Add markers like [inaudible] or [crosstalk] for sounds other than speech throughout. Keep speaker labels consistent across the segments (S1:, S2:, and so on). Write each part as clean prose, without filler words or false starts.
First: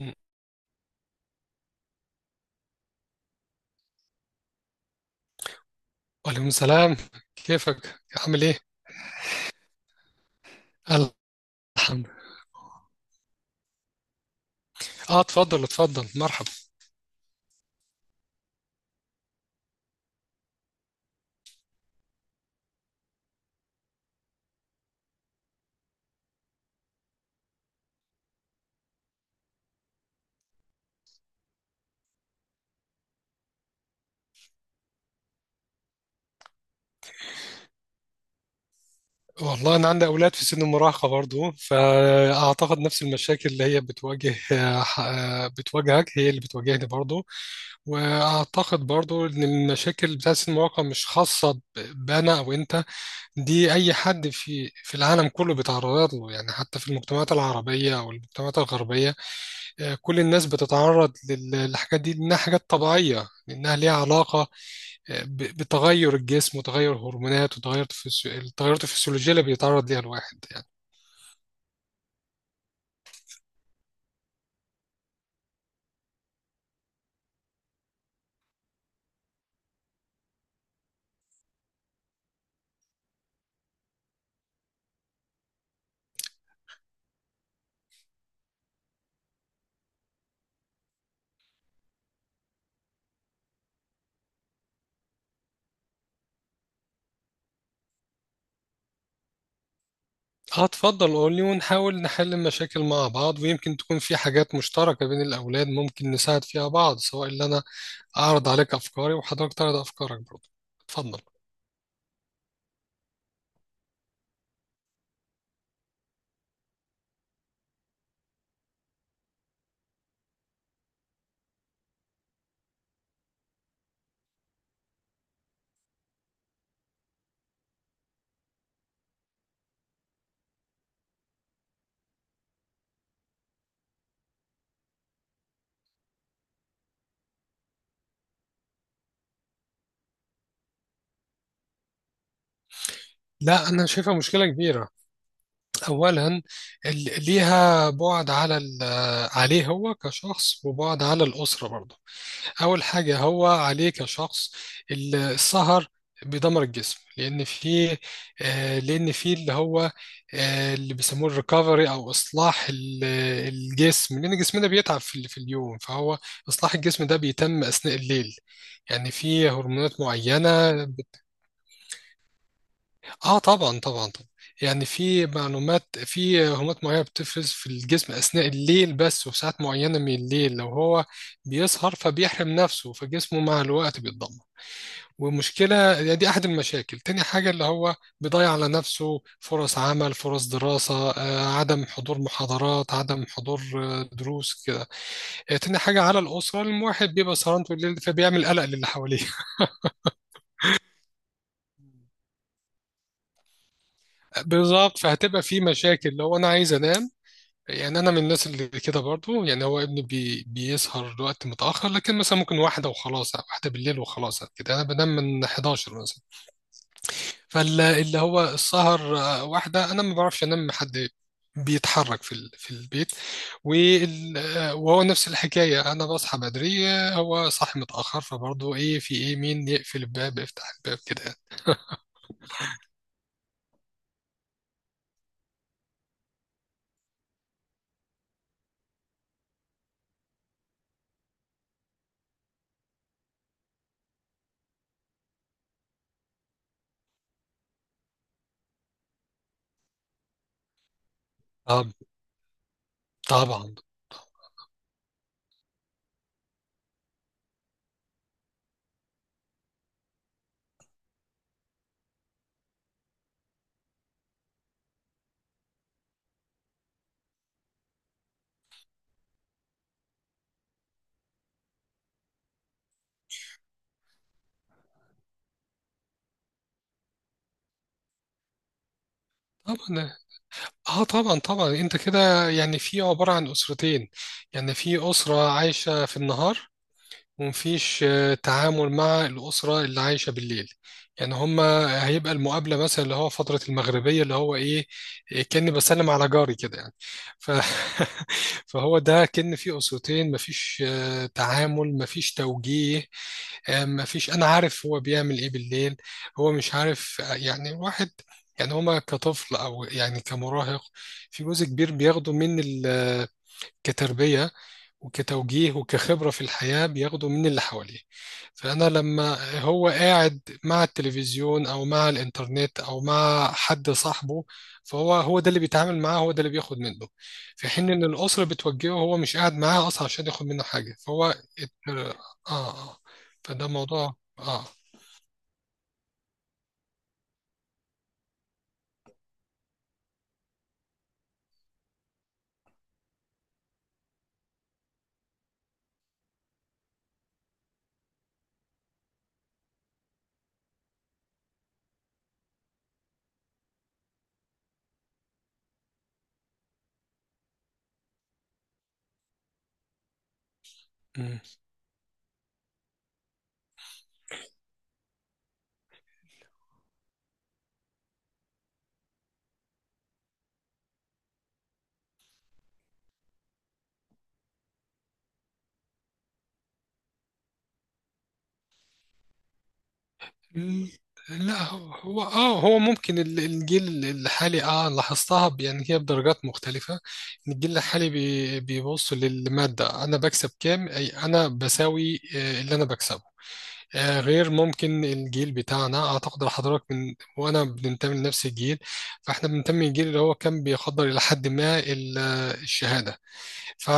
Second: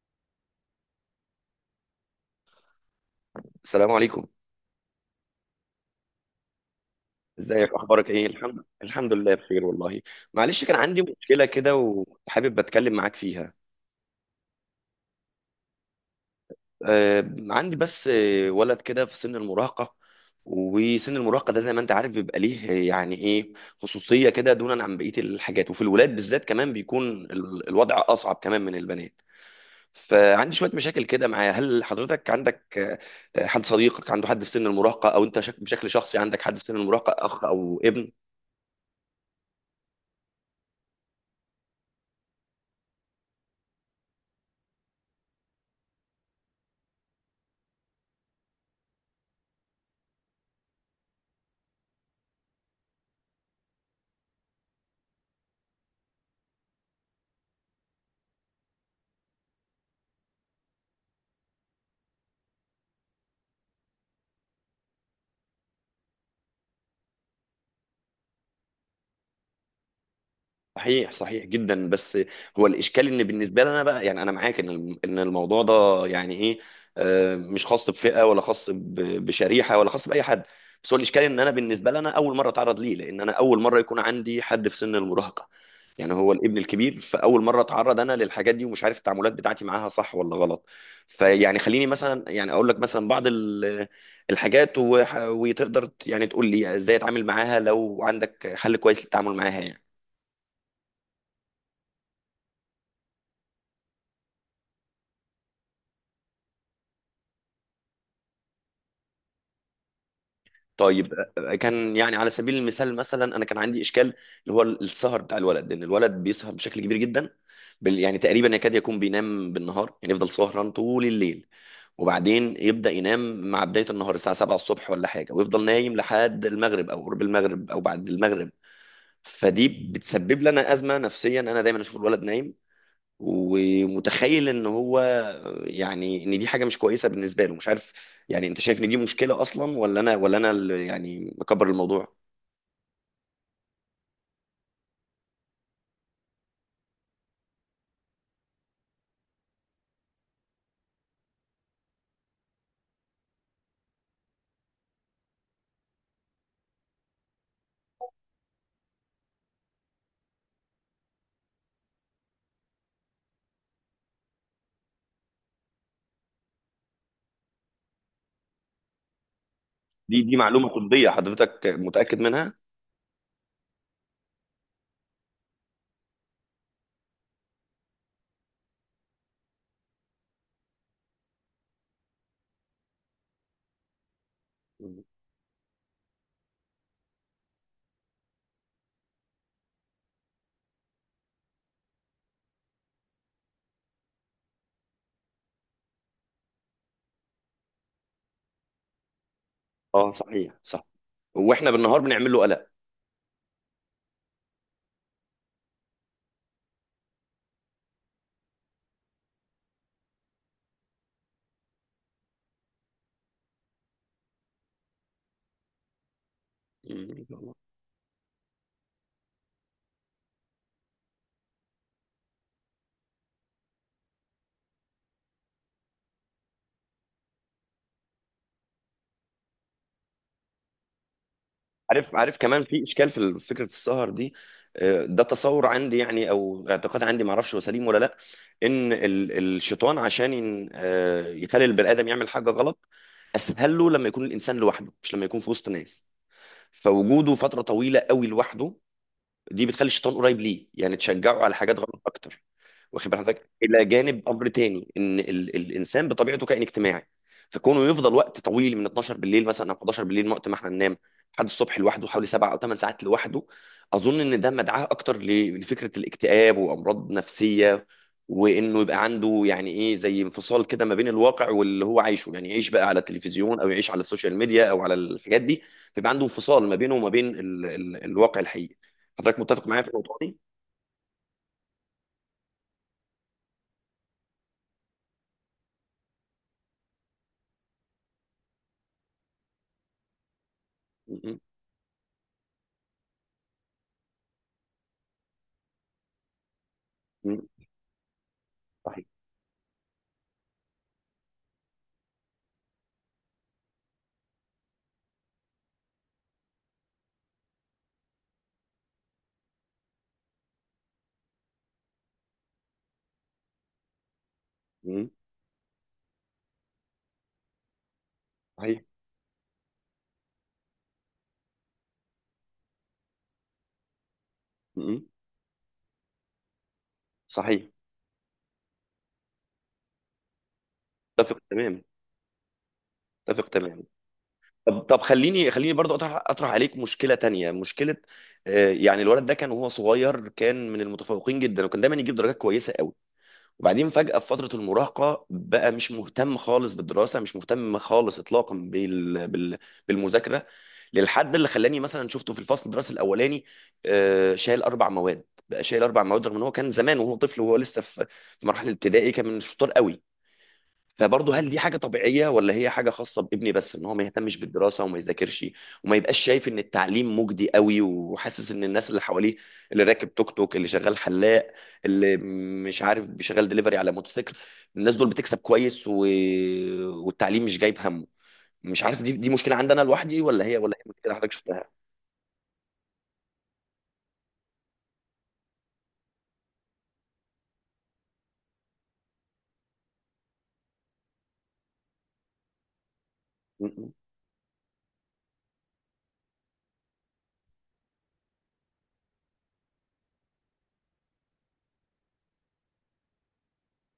S1: مم.
S2: السلام عليكم.
S1: وعليكم السلام.
S2: ازيك
S1: كيفك
S2: اخبارك ايه
S1: عامل ايه؟
S2: الحمد الحمد لله بخير والله. معلش كان عندي مشكله كده
S1: الحمد
S2: وحابب اتكلم معاك فيها.
S1: اه، اتفضل اتفضل مرحب.
S2: عندي بس ولد كده في سن المراهقه، وسن المراهقه ده زي ما انت عارف بيبقى ليه يعني ايه خصوصيه كده دونا عن بقيه الحاجات، وفي الولاد بالذات كمان بيكون الوضع اصعب كمان من البنات. فعندي شويه مشاكل كده معاه. هل حضرتك عندك حد صديقك عنده حد في سن المراهقه، او انت بشكل شخصي عندك حد في سن المراهقه، اخ او ابن؟
S1: والله انا عندي اولاد في سن المراهقه برضو، فاعتقد نفس المشاكل اللي هي بتواجه بتواجهك هي اللي بتواجهني برضو. واعتقد برضو ان المشاكل بتاعت سن المراهقه مش خاصه بانا او انت، دي اي حد في العالم كله بيتعرض له يعني، حتى في المجتمعات العربيه او المجتمعات الغربيه. كل الناس بتتعرض للحاجات دي لانها حاجات طبيعيه، لانها ليها علاقه بتغير الجسم وتغير هرمونات وتغير التغيرات الفسيولوجية اللي بيتعرض ليها الواحد يعني.
S2: صحيح، صحيح جدا. بس هو الاشكال ان بالنسبه لي انا بقى، يعني انا معاك ان ان الموضوع ده يعني ايه مش خاص بفئه ولا خاص بشريحه ولا خاص باي حد. بس هو الاشكال ان انا بالنسبه لي انا اول مره اتعرض ليه، لان انا اول مره يكون عندي حد في سن المراهقه، يعني هو الابن الكبير. فاول مره اتعرض انا للحاجات دي ومش عارف التعاملات بتاعتي معاها صح ولا غلط. فيعني خليني مثلا يعني اقول لك مثلا بعض الحاجات، وتقدر يعني تقول لي ازاي اتعامل معاها لو عندك حل كويس للتعامل معاها يعني.
S1: هتفضل قولي ونحاول نحل المشاكل مع بعض، ويمكن تكون في حاجات مشتركة بين الأولاد ممكن نساعد فيها بعض، سواء اللي أنا أعرض عليك أفكاري وحضرتك تعرض أفكارك برضه.
S2: طيب،
S1: اتفضل.
S2: كان يعني على سبيل المثال مثلا انا كان عندي اشكال اللي هو السهر بتاع الولد، ان الولد بيسهر بشكل كبير جدا، يعني تقريبا يكاد يكون بينام بالنهار، يعني يفضل سهران طول الليل وبعدين يبدأ ينام مع بداية النهار الساعة 7 الصبح ولا حاجة، ويفضل نايم لحد المغرب أو قرب المغرب أو بعد المغرب. فدي بتسبب لنا أزمة نفسيا، أنا دايما أشوف الولد نايم ومتخيل ان هو يعني ان دي حاجه مش كويسه بالنسبه له، مش عارف. يعني انت شايف ان دي مشكله اصلا، ولا انا ولا انا اللي يعني مكبر الموضوع؟
S1: لا أنا شايفها مشكلة كبيرة. أولا، ليها بعد على عليه هو كشخص، وبعد على الأسرة برضه. أول حاجة هو عليه كشخص، السهر بيدمر الجسم، لأن في لأن في اللي هو اللي بيسموه الريكفري أو إصلاح الجسم، لأن جسمنا بيتعب في في اليوم، فهو إصلاح الجسم ده بيتم أثناء الليل. يعني في هرمونات
S2: دي معلومه
S1: معينة.
S2: طبيه حضرتك متاكد منها؟
S1: آه طبعا طبعا طبعا. يعني في معلومات، في هرمونات معينة بتفرز في الجسم أثناء الليل بس، وفي ساعات معينة من الليل، لو هو بيسهر فبيحرم نفسه، فجسمه مع الوقت بيتدمر. ومشكلة يعني دي أحد المشاكل. تاني حاجة اللي هو بيضيع على نفسه فرص عمل، فرص دراسة، عدم حضور محاضرات، عدم حضور دروس كده. تاني حاجة على الأسرة، الواحد بيبقى سهران طول الليل فبيعمل قلق للي حواليه.
S2: اه صحيح، صح، واحنا بالنهار بنعمل له قلق.
S1: [laughs] بالظبط، فهتبقى في مشاكل لو أنا عايز أنام. يعني أنا من الناس اللي كده برضو، يعني هو ابني بيسهر وقت متأخر، لكن مثلا ممكن واحدة وخلاص، واحدة بالليل وخلاص كده. أنا بنام من 11 مثلا.
S2: مم.
S1: فاللي هو السهر، واحدة أنا ما بعرفش أنام حد بيتحرك في في البيت. وهو نفس الحكاية، أنا بصحى بدري، هو صاحي متأخر، فبرضه إيه، في إيه، مين يقفل الباب، يفتح الباب كده.
S2: عارف، عارف كمان في اشكال في فكره السهر دي. ده تصور عندي يعني او اعتقاد عندي ما اعرفش هو سليم ولا لا، ان الشيطان عشان يخلي البني ادم يعمل حاجه غلط، اسهل له لما يكون الانسان لوحده مش لما يكون في وسط ناس. فوجوده فتره طويله قوي لوحده دي بتخلي الشيطان قريب ليه، يعني تشجعه على حاجات
S1: طب
S2: غلط اكتر. واخد بال حضرتك
S1: طبعا
S2: الى جانب امر تاني، ان الانسان بطبيعته كائن اجتماعي، فكونه يفضل وقت طويل من 12 بالليل مثلا او 11 بالليل، وقت ما احنا ننام، لحد الصبح لوحده، حوالي سبع او ثمان ساعات لوحده، اظن ان ده مدعاه اكتر لفكره الاكتئاب وامراض نفسيه، وانه يبقى عنده يعني ايه زي انفصال كده ما بين الواقع واللي هو عايشه، يعني يعيش بقى على التلفزيون او يعيش على السوشيال ميديا او على الحاجات دي، فيبقى عنده انفصال ما بينه وما بين ال الواقع الحقيقي. حضرتك متفق معايا في
S1: طبعا.
S2: النقطه دي؟
S1: اه طبعا طبعا، انت كده يعني في عبارة عن أسرتين. يعني في أسرة عايشة في النهار ومفيش تعامل مع الأسرة اللي عايشة بالليل. يعني
S2: م-
S1: هما هيبقى المقابلة مثلا اللي هو فترة المغربية اللي هو إيه، إيه، كأني بسلم على جاري كده يعني.
S2: م- م-
S1: ف... [laughs] فهو
S2: صحيح.
S1: ده كأن في أسرتين، مفيش تعامل، مفيش توجيه. مفيش أنا عارف هو بيعمل إيه بالليل، هو مش عارف يعني واحد. يعني هما كطفل أو يعني كمراهق، في جزء كبير بياخده من كتربية
S2: م-
S1: وكتوجيه وكخبرة في الحياة، بياخده من اللي حواليه.
S2: صحيح.
S1: فأنا لما هو قاعد مع التلفزيون أو مع الإنترنت أو مع حد صاحبه،
S2: م- م.
S1: فهو هو ده اللي بيتعامل معاه، هو ده اللي بياخد منه.
S2: صحيح.
S1: في حين إن الأسرة بتوجهه هو مش قاعد معاها أصلا عشان ياخد منه حاجة. فهو
S2: اتفق
S1: ات-
S2: تمام.
S1: آه آه
S2: اتفق
S1: فده
S2: تمام.
S1: موضوع آه.
S2: طب، طب خليني برضو اطرح عليك مشكله تانية. مشكله يعني الولد ده كان وهو صغير كان من المتفوقين جدا، وكان دايما يجيب درجات كويسه قوي، وبعدين فجاه في فتره المراهقه بقى مش مهتم خالص بالدراسه، مش مهتم خالص اطلاقا بالمذاكره، للحد اللي خلاني مثلا شفته في الفصل الدراسي الاولاني شايل اربع مواد، بقى شايل اربع مواد، رغم ان هو كان زمان وهو طفل وهو لسه في في مرحله ابتدائي كان من الشطار قوي. فبرضه هل دي حاجة طبيعية ولا هي حاجة خاصة بابني بس، ان هو ما يهتمش بالدراسة وما يذاكرش، وما يبقاش شايف ان التعليم مجدي قوي، وحاسس ان الناس اللي حواليه، اللي راكب توك توك، اللي شغال حلاق، اللي مش عارف بيشغل دليفري على موتوسيكل، الناس دول بتكسب كويس، و... والتعليم مش جايب همه. مش عارف دي مشكلة عندنا لوحدي، ولا هي ولا هي مشكلة حضرتك
S1: لا
S2: شفتها.
S1: هو ممكن الجيل الحالي اه لاحظتها يعني هي بدرجات مختلفة، إن الجيل الحالي بيبص للمادة، انا بكسب كام، اي انا بساوي اللي انا بكسبه.
S2: م- م.
S1: غير ممكن الجيل بتاعنا، اعتقد حضرتك من وانا بننتمي لنفس الجيل، فاحنا بننتمي للجيل اللي هو كان بيقدر الى حد ما الشهادة. ف...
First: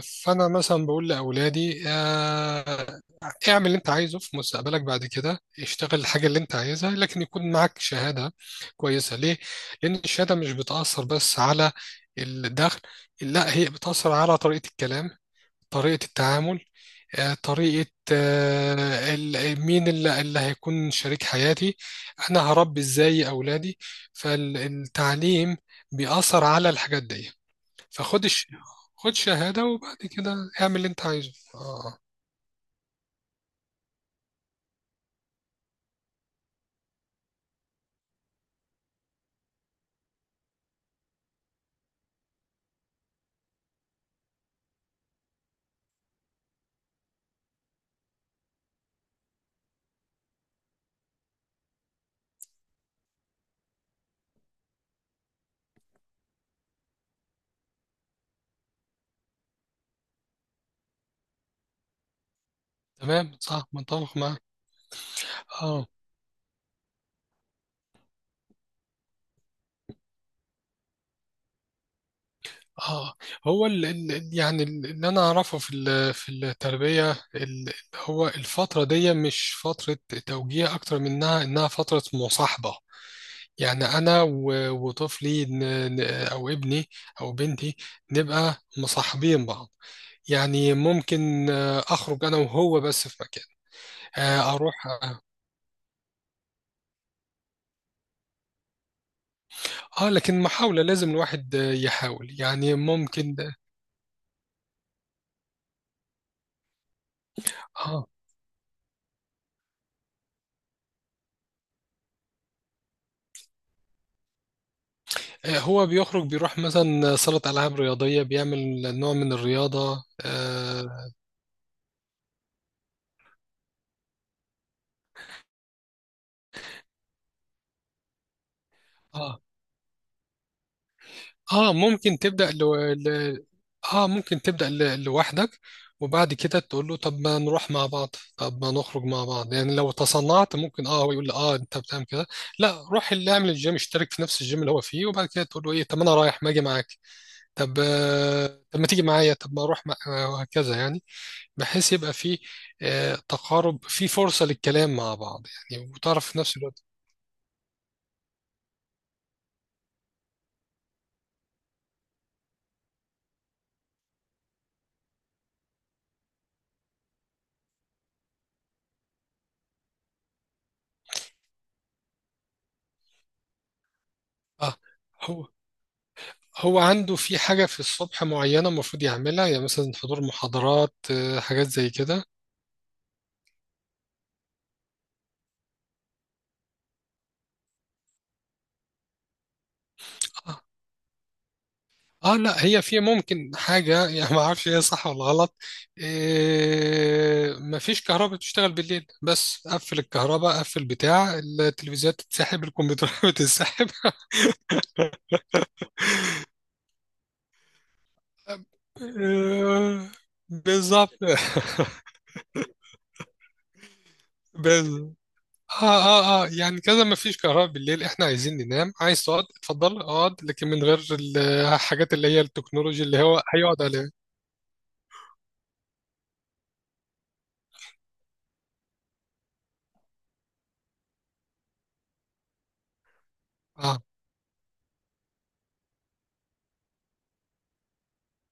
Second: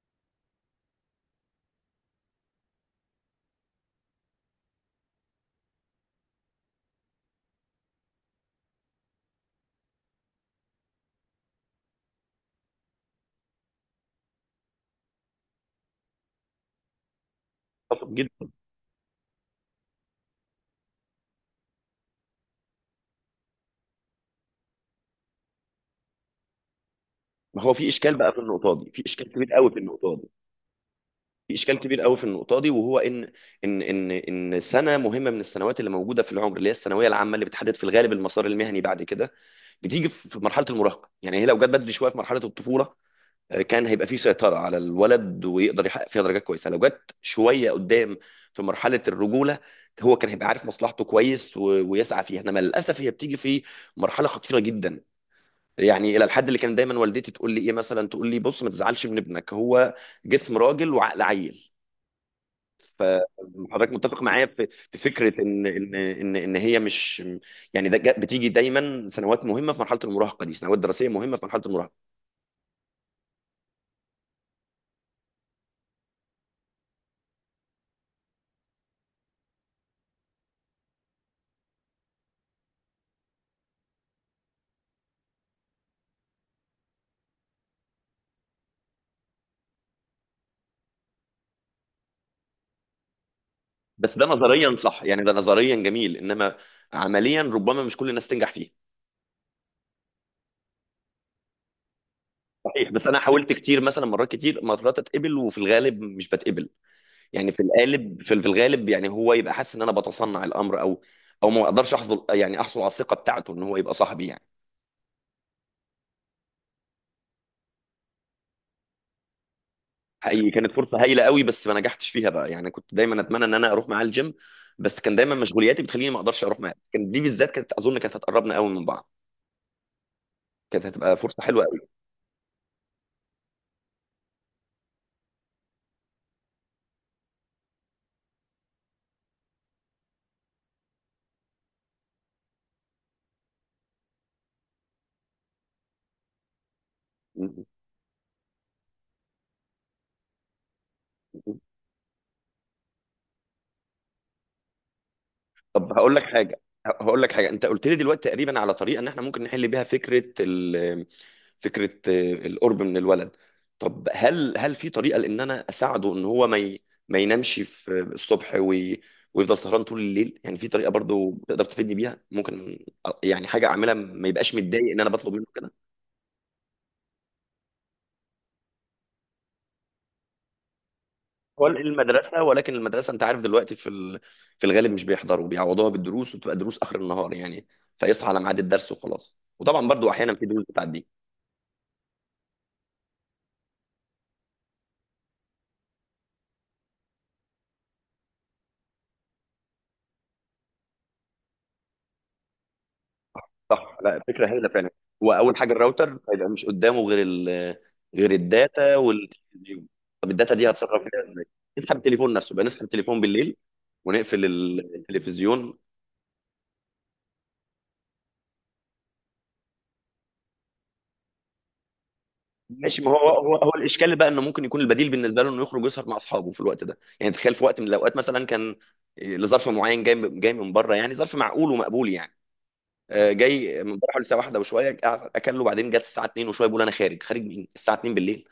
S1: فانا مثلا بقول لاولادي، اعمل اللي انت عايزه في مستقبلك، بعد كده اشتغل الحاجه اللي انت عايزها، لكن يكون معاك شهاده كويسه. ليه؟ لان الشهاده مش بتاثر بس على الدخل، لا هي بتاثر على طريقه الكلام، طريقه التعامل، طريقه
S2: اتفق جدا.
S1: مين اللي هيكون شريك حياتي، انا هربي ازاي اولادي. فالتعليم بيأثر على الحاجات دي.
S2: ما هو في اشكال
S1: فخد
S2: بقى في
S1: الش...
S2: النقطة دي، في
S1: خد
S2: اشكال كبير
S1: شهادة
S2: قوي في
S1: وبعد
S2: النقطة دي،
S1: كده اعمل اللي انت عايزه.
S2: في اشكال
S1: اه
S2: كبير قوي في النقطه دي، وهو ان ان سنه مهمه من السنوات اللي موجوده في العمر، اللي هي الثانويه العامه، اللي بتحدد في الغالب المسار المهني بعد كده، بتيجي في مرحله المراهقه، يعني هي لو جت بدري شويه في مرحله الطفوله، كان هيبقى في سيطره على الولد ويقدر يحقق فيها درجات كويسه، لو جت شويه قدام في مرحله الرجوله هو كان هيبقى عارف مصلحته كويس، ويسعى فيها، انما للاسف هي بتيجي في مرحله خطيره جدا، يعني الى الحد اللي كان دايما والدتي تقول لي ايه، مثلا تقول لي بص ما تزعلش من ابنك، هو جسم راجل وعقل عيل.
S1: تمام صح،
S2: فحضرتك
S1: متفق
S2: متفق
S1: معاك.
S2: معايا في في فكره ان
S1: اه
S2: ان هي مش، يعني بتيجي دايما سنوات مهمه في مرحله المراهقه دي، سنوات دراسيه مهمه في مرحله المراهقه.
S1: اه، هو يعني اللي انا اعرفه في في التربية هو الفترة دي مش فترة توجيه، اكتر منها انها فترة مصاحبة. يعني انا وطفلي ن- او ابني او بنتي نبقى مصاحبين بعض. يعني ممكن اخرج انا وهو بس في مكان،
S2: بس ده
S1: اروح.
S2: نظريا صح، يعني ده نظريا جميل، انما عمليا ربما مش كل الناس تنجح فيه.
S1: اه لكن محاولة، لازم الواحد يحاول يعني
S2: صحيح، بس انا
S1: ممكن.
S2: حاولت كتير، مثلا مرات كتير، مرات اتقبل وفي الغالب مش بتقبل، يعني في
S1: اه.
S2: الغالب في الغالب يعني هو يبقى حاسس ان انا بتصنع الامر، او ما اقدرش احصل يعني احصل على الثقه بتاعته ان هو يبقى صاحبي يعني.
S1: هو بيخرج، بيروح مثلا صالة ألعاب رياضية، بيعمل نوع من الرياضة.
S2: حقيقي كانت فرصه
S1: اه
S2: هايله قوي بس ما نجحتش فيها بقى، يعني كنت دايما اتمنى ان انا اروح معاه الجيم بس كان دايما مشغولياتي بتخليني ما اقدرش اروح معاه، كان دي بالذات كانت اظن كانت هتقربنا قوي من بعض،
S1: اه.
S2: كانت هتبقى فرصه حلوه
S1: آه، ممكن تبدأ لو... ل... اه ممكن تبدأ لوحدك، وبعد كده تقول له طب ما نروح مع بعض، طب ما نخرج مع بعض يعني. لو تصنعت ممكن اه هو يقول لي اه انت بتعمل كده، لا روح اللي اعمل الجيم، اشترك في نفس الجيم اللي هو فيه، وبعد كده تقول له ايه، طب ما انا رايح ما اجي معاك.
S2: قوي.
S1: طب آه طب ما تيجي معايا، طب ما اروح مع... وهكذا يعني، بحيث يبقى فيه تقارب، فيه فرصة للكلام مع بعض
S2: طب
S1: يعني
S2: هقول لك
S1: وتعرف في نفس
S2: حاجه،
S1: الوقت.
S2: هقول لك حاجه، انت قلت لي دلوقتي تقريبا على طريقه ان احنا ممكن نحل بيها فكره القرب من الولد. طب هل في طريقه لان انا اساعده ان هو ما ينامش في الصبح ويفضل سهران طول الليل، يعني في طريقه برضو تقدر تفيدني بيها ممكن، يعني حاجه اعملها ما يبقاش
S1: اه.
S2: متضايق ان انا بطلب منه
S1: هو
S2: كده؟
S1: هو عنده في حاجة في الصبح معينة المفروض يعملها، يعني مثلا حضور محاضرات،
S2: هو
S1: حاجات زي كده.
S2: المدرسه، ولكن المدرسه انت عارف دلوقتي في الغالب مش بيحضروا، بيعوضوها بالدروس وبتبقى دروس اخر النهار يعني، فيصحى على ميعاد الدرس وخلاص، وطبعا برضو احيانا في
S1: اه
S2: دروس بتعدي.
S1: لا هي في ممكن حاجة [laughs] يعني ما اعرفش هي صح ولا غلط. آه، مفيش كهرباء بتشتغل بالليل، بس قفل الكهرباء، قفل بتاع التلفزيونات، تتسحب الكمبيوترات [laughs] بتتسحب.
S2: صح، لا الفكره هايله فعلا. هو اول حاجه الراوتر هيبقى مش قدامه غير غير
S1: آه،
S2: الداتا طب الداتا دي هتصرف
S1: بالظبط.
S2: فيها ازاي؟ نسحب التليفون نفسه بقى، نسحب التليفون بالليل ونقفل
S1: [laughs]
S2: التلفزيون.
S1: اه اه اه، يعني كذا ما فيش كهرباء بالليل، احنا عايزين ننام، عايز تقعد اتفضل اقعد، لكن من غير [laughs] الحاجات اللي هي
S2: ماشي،
S1: التكنولوجيا
S2: ما
S1: اللي
S2: هو
S1: هو
S2: هو
S1: هيقعد عليها.
S2: الاشكال بقى انه ممكن يكون البديل بالنسبه له انه يخرج يسهر مع اصحابه في الوقت ده، يعني تخيل في وقت من الاوقات مثلا كان لظرف معين جاي من بره يعني ظرف معقول ومقبول يعني، جاي من
S1: اه.
S2: بره حوالي الساعه واحدة وشويه، قعد اكله، بعدين جت الساعه 2 وشويه بيقول انا خارج. مين الساعه 2 بالليل؟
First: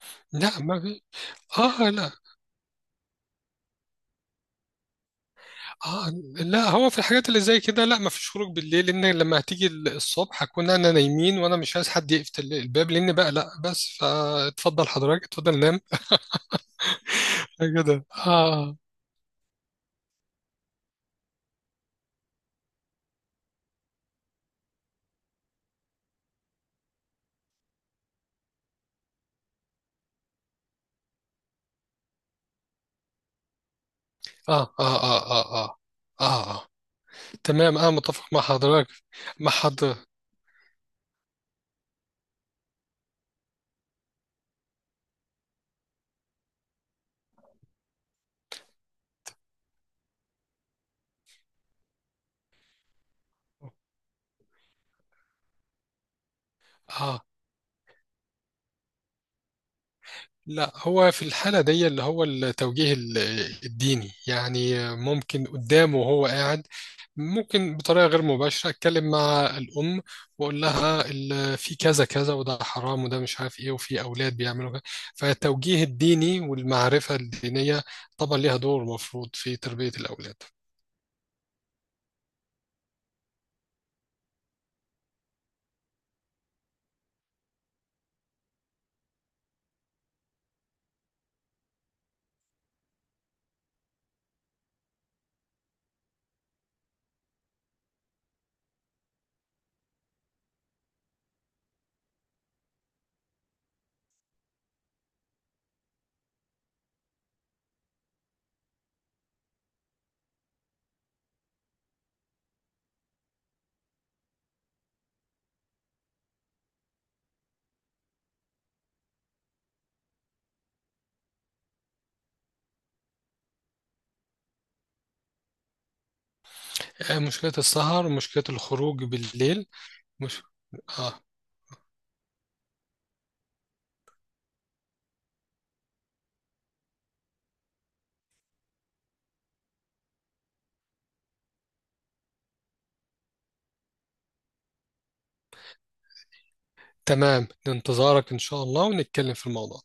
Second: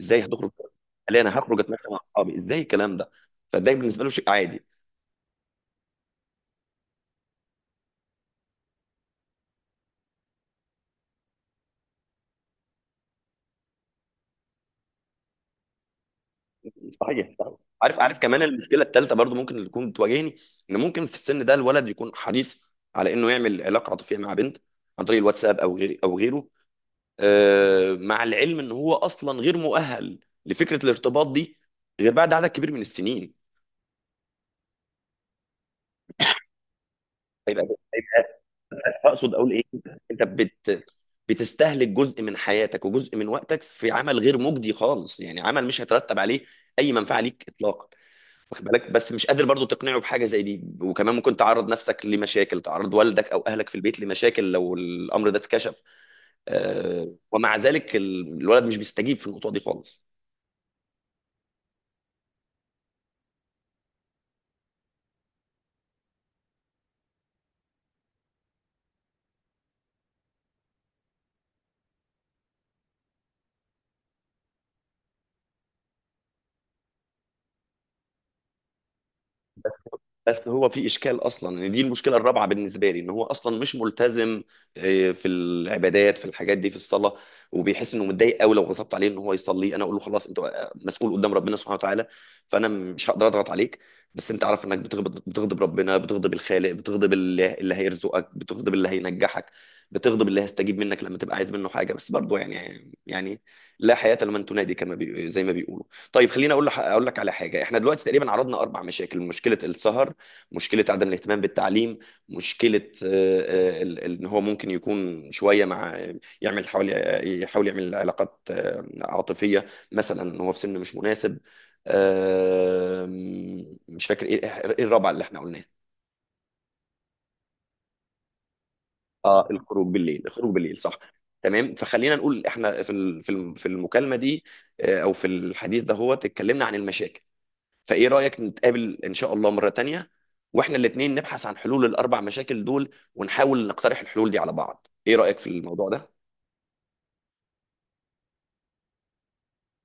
S2: ازاي هتخرج؟
S1: لا
S2: قال
S1: ما في،
S2: لي انا هخرج اتمشى
S1: اه
S2: مع
S1: لا.
S2: اصحابي. ازاي الكلام ده؟ فده بالنسبه له شيء عادي.
S1: اه لا هو في الحاجات اللي زي كده، لا ما فيش خروج بالليل، لان لما هتيجي الصبح هكون انا نايمين، وانا مش عايز حد يقفل الباب، لان بقى لا بس فاتفضل حضرتك اتفضل نام
S2: صحيح. عارف،
S1: كده.
S2: عارف كمان
S1: اه.
S2: المشكله الثالثه برضو ممكن اللي تكون بتواجهني، ان ممكن في السن ده الولد يكون حريص على انه يعمل علاقه عاطفيه مع بنت، عن طريق الواتساب او غير او غيره، مع العلم ان هو اصلا غير مؤهل لفكره الارتباط دي غير بعد عدد كبير من السنين.
S1: اه اه اه آه. آه.
S2: هيبقى،
S1: تمام اه، متفق مع حضرتك،
S2: اقصد اقول
S1: مع
S2: ايه،
S1: حضرتك.
S2: انت بتستهلك جزء من حياتك وجزء من وقتك في عمل غير مجدي خالص، يعني عمل مش هيترتب عليه اي منفعه ليك اطلاقا. واخد بالك؟ بس مش قادر برضو تقنعه بحاجه زي دي، وكمان ممكن تعرض نفسك لمشاكل، تعرض والدك او اهلك في البيت لمشاكل لو الامر ده اتكشف،
S1: اه
S2: ومع ذلك الولد مش بيستجيب في النقطه دي خالص.
S1: لا هو في الحالة دي اللي هو التوجيه الديني، يعني ممكن قدامه وهو قاعد، ممكن بطريقة غير مباشرة أتكلم مع الأم وأقول لها في كذا كذا، وده حرام، وده مش عارف إيه، وفي أولاد بيعملوا كذا. فالتوجيه الديني والمعرفة الدينية طبعا ليها دور مفروض في
S2: بس
S1: تربية الأولاد.
S2: بس هو في اشكال اصلا ان دي المشكله الرابعه بالنسبه لي، ان هو اصلا مش ملتزم في العبادات، في الحاجات دي، في الصلاه، وبيحس انه متضايق قوي لو غضبت عليه ان هو يصلي. انا اقول له خلاص انت مسؤول قدام ربنا سبحانه وتعالى، فانا مش هقدر اضغط عليك، بس انت عارف انك بتغضب، بتغضب ربنا، بتغضب الخالق، بتغضب اللي هيرزقك، بتغضب اللي هينجحك، بتغضب اللي هيستجيب منك لما تبقى عايز منه حاجه، بس برضه يعني، يعني لا حياه لمن تنادي كما زي ما بيقولوا. طيب خليني اقول لك على حاجه، احنا دلوقتي تقريبا عرضنا اربع مشاكل، مشكله السهر، مشكله عدم الاهتمام بالتعليم، مشكله ان هو ممكن يكون شويه مع، يعمل حوالي، يحاول يعمل علاقات عاطفيه، مثلا ان هو في سن مش مناسب، آه، مش فاكر ايه، إيه الرابعه اللي احنا قلناها؟
S1: مشكلة السهر، مشكلة الخروج
S2: اه
S1: بالليل.
S2: الخروج بالليل،
S1: مش...
S2: الخروج بالليل، صح.
S1: آه
S2: تمام، فخلينا نقول احنا في في المكالمه دي او في الحديث ده هو اتكلمنا عن المشاكل، فايه رأيك نتقابل ان شاء الله مرة تانية، واحنا الاتنين نبحث عن حلول الاربع مشاكل دول ونحاول نقترح الحلول دي على بعض، ايه رأيك في الموضوع ده؟
S1: تمام، لانتظارك إن شاء الله ونتكلم في الموضوع.